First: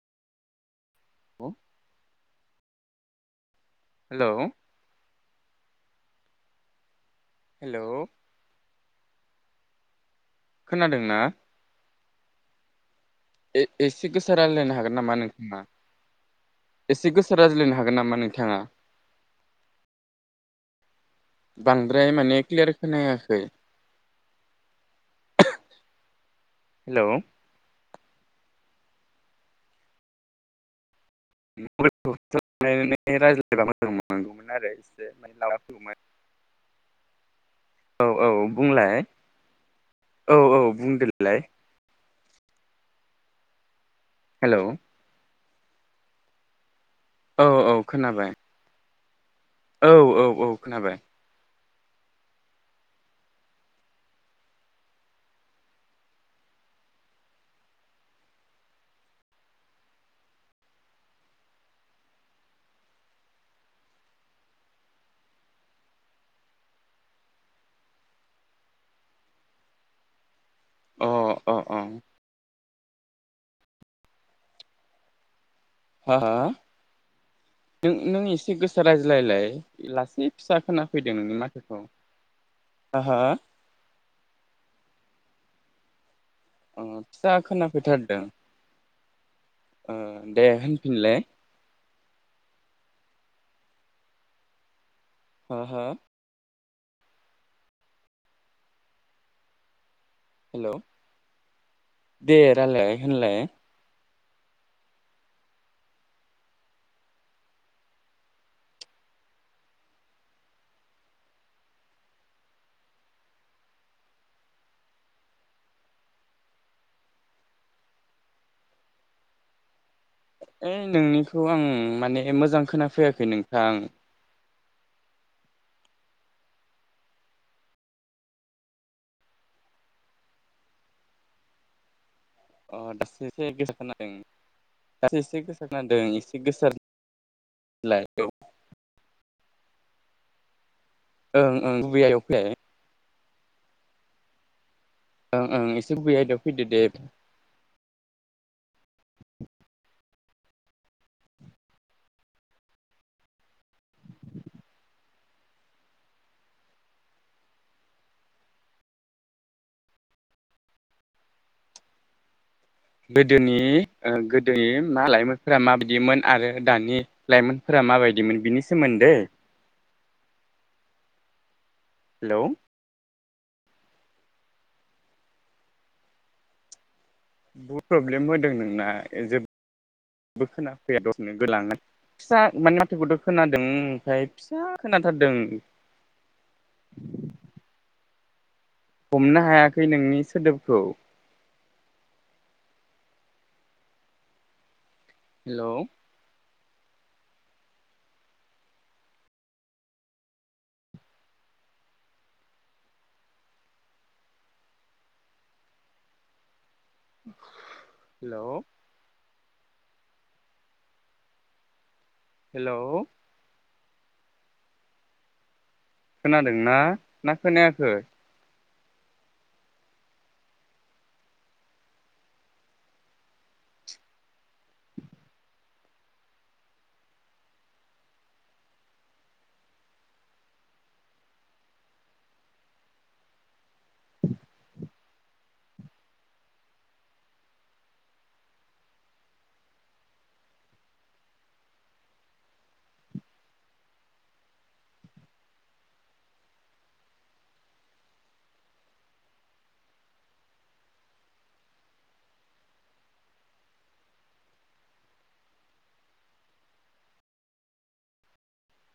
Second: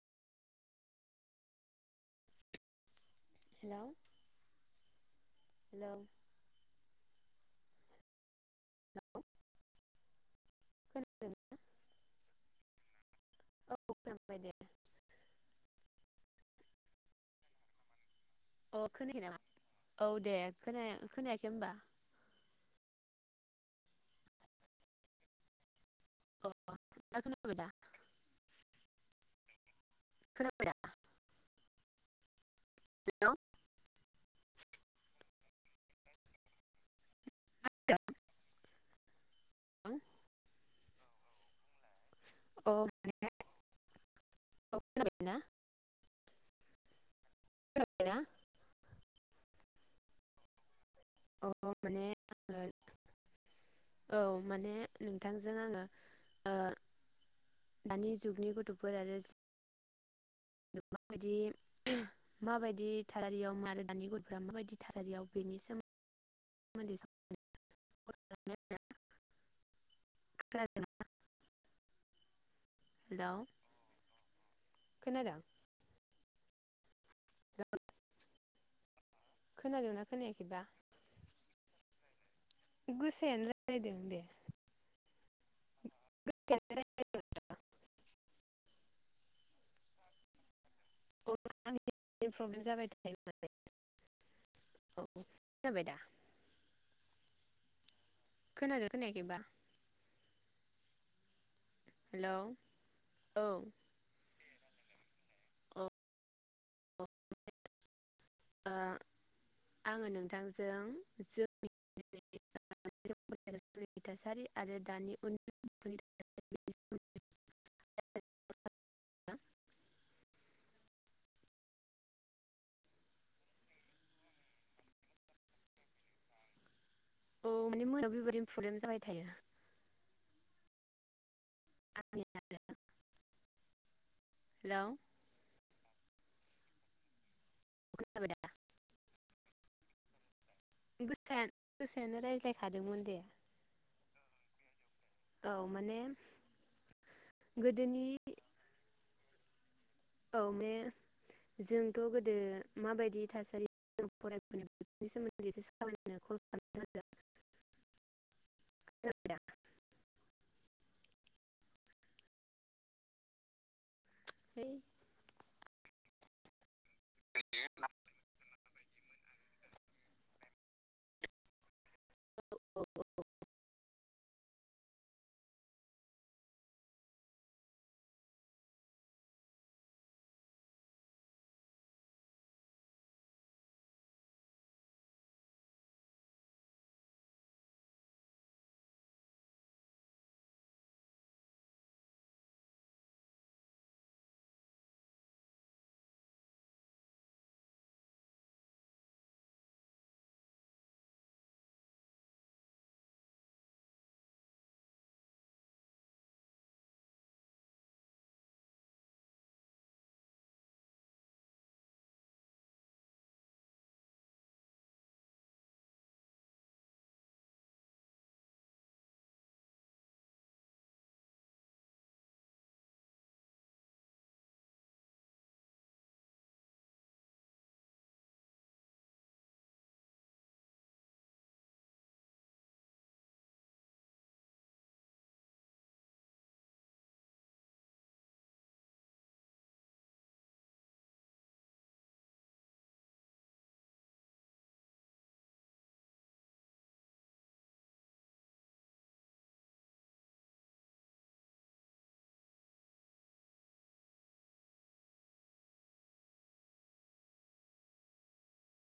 [unintelligible] हेल' hello [unintelligible] hello खोनादोंना? खोनादों ए औ एसे गोसा खोनाबाय दे अ रायलायनो हागोन नामा नोंथाङा? एसे गोसा रायज्लायनो हागोन नामा नों? अ खोनायाखै नामा औ दे खोनाया खोनायाखै होनबा? बांद्राय माने क्लियार खोनायाखै हेलौ [unintelligible] [unintelligible] हेलौ [unintelligible] अ [unintelligible] [unintelligible] औ औ बुंलाय? औ औ बुंदोलाय? अ अ हेलौ खोनाबाय ना? औ औ खोनाबाय। औ औ औ खोनाबाय। अ माने आङो औ माने नोंथांजों आङो ओ दानि जुगनि गथ'फोर आरो माबायदि माबायदि थारारियाव आरो दानि गथ'फोरा माबायदि थारारियाव बेनि सोमोन्दै खोनाद अ अ अ हेलौ खोनादों? हा हा नों नों एसे गोसा रायज्लायलाय खोनादोंना लासै फिसा खोनायाखैबा खोनाफैदों नोंनि माथोखौ। हा हा गोसायानो रालायदों दे अ फिसा खोनाफैथारदों ओ दे होनफिनलाय [unintelligible] प्रब्लेम जाबाय दं [unintelligible] हो हो खोनादोंना खोनायाखैबा हेलौ हेलौ दे रायलाय होनलाय औ ओ ओ नोंथांजों जो [unintelligible] हो ओइ नोंनिखौ आं माने मोजां खोनाफैयाखै नोंथां औ माने मोनायाव बेबायदिनो प्रब्लेम जाबाय थायो आंनिया आरो अ दसे [unintelligible] हेलौ दासो एसे गोसा खोनादों एसे एसे गोसार लायगौ खोनाबाय दा गोसायानो ओं ओं गुबै गोसोयानो आयदायाव फैलाय रायज्लायखादोंमोन दे। ओं ओं माने एसे गुबै आयदायाव फैदो दे गोदोनि औ माने बे जोंथ' गोदो माबायदि थासारि फरायफैनो बेफोरनि सोमोन्दै एसे सावरायनो लादों आरो [unintelligible] गोदोनि ओ है गोदोनि मालाय फोरा माबायदिमोन आरो दानि लाइमोनफोरा माबायदिमोन बिनि सोमोनदै हेलौ बहुद प्रब्लेम होदों नोंना जेबो खोनाफैया दसेनो [unintelligible] फिसा माने माथोखौथ' खोनादों ओमफ्राय फिसा खोनाथारदों। हमनो हायाखै नोंनि सोदोबखौ हेलौ हेलौ हेलौ खोनादोंना ना खोनायाखै?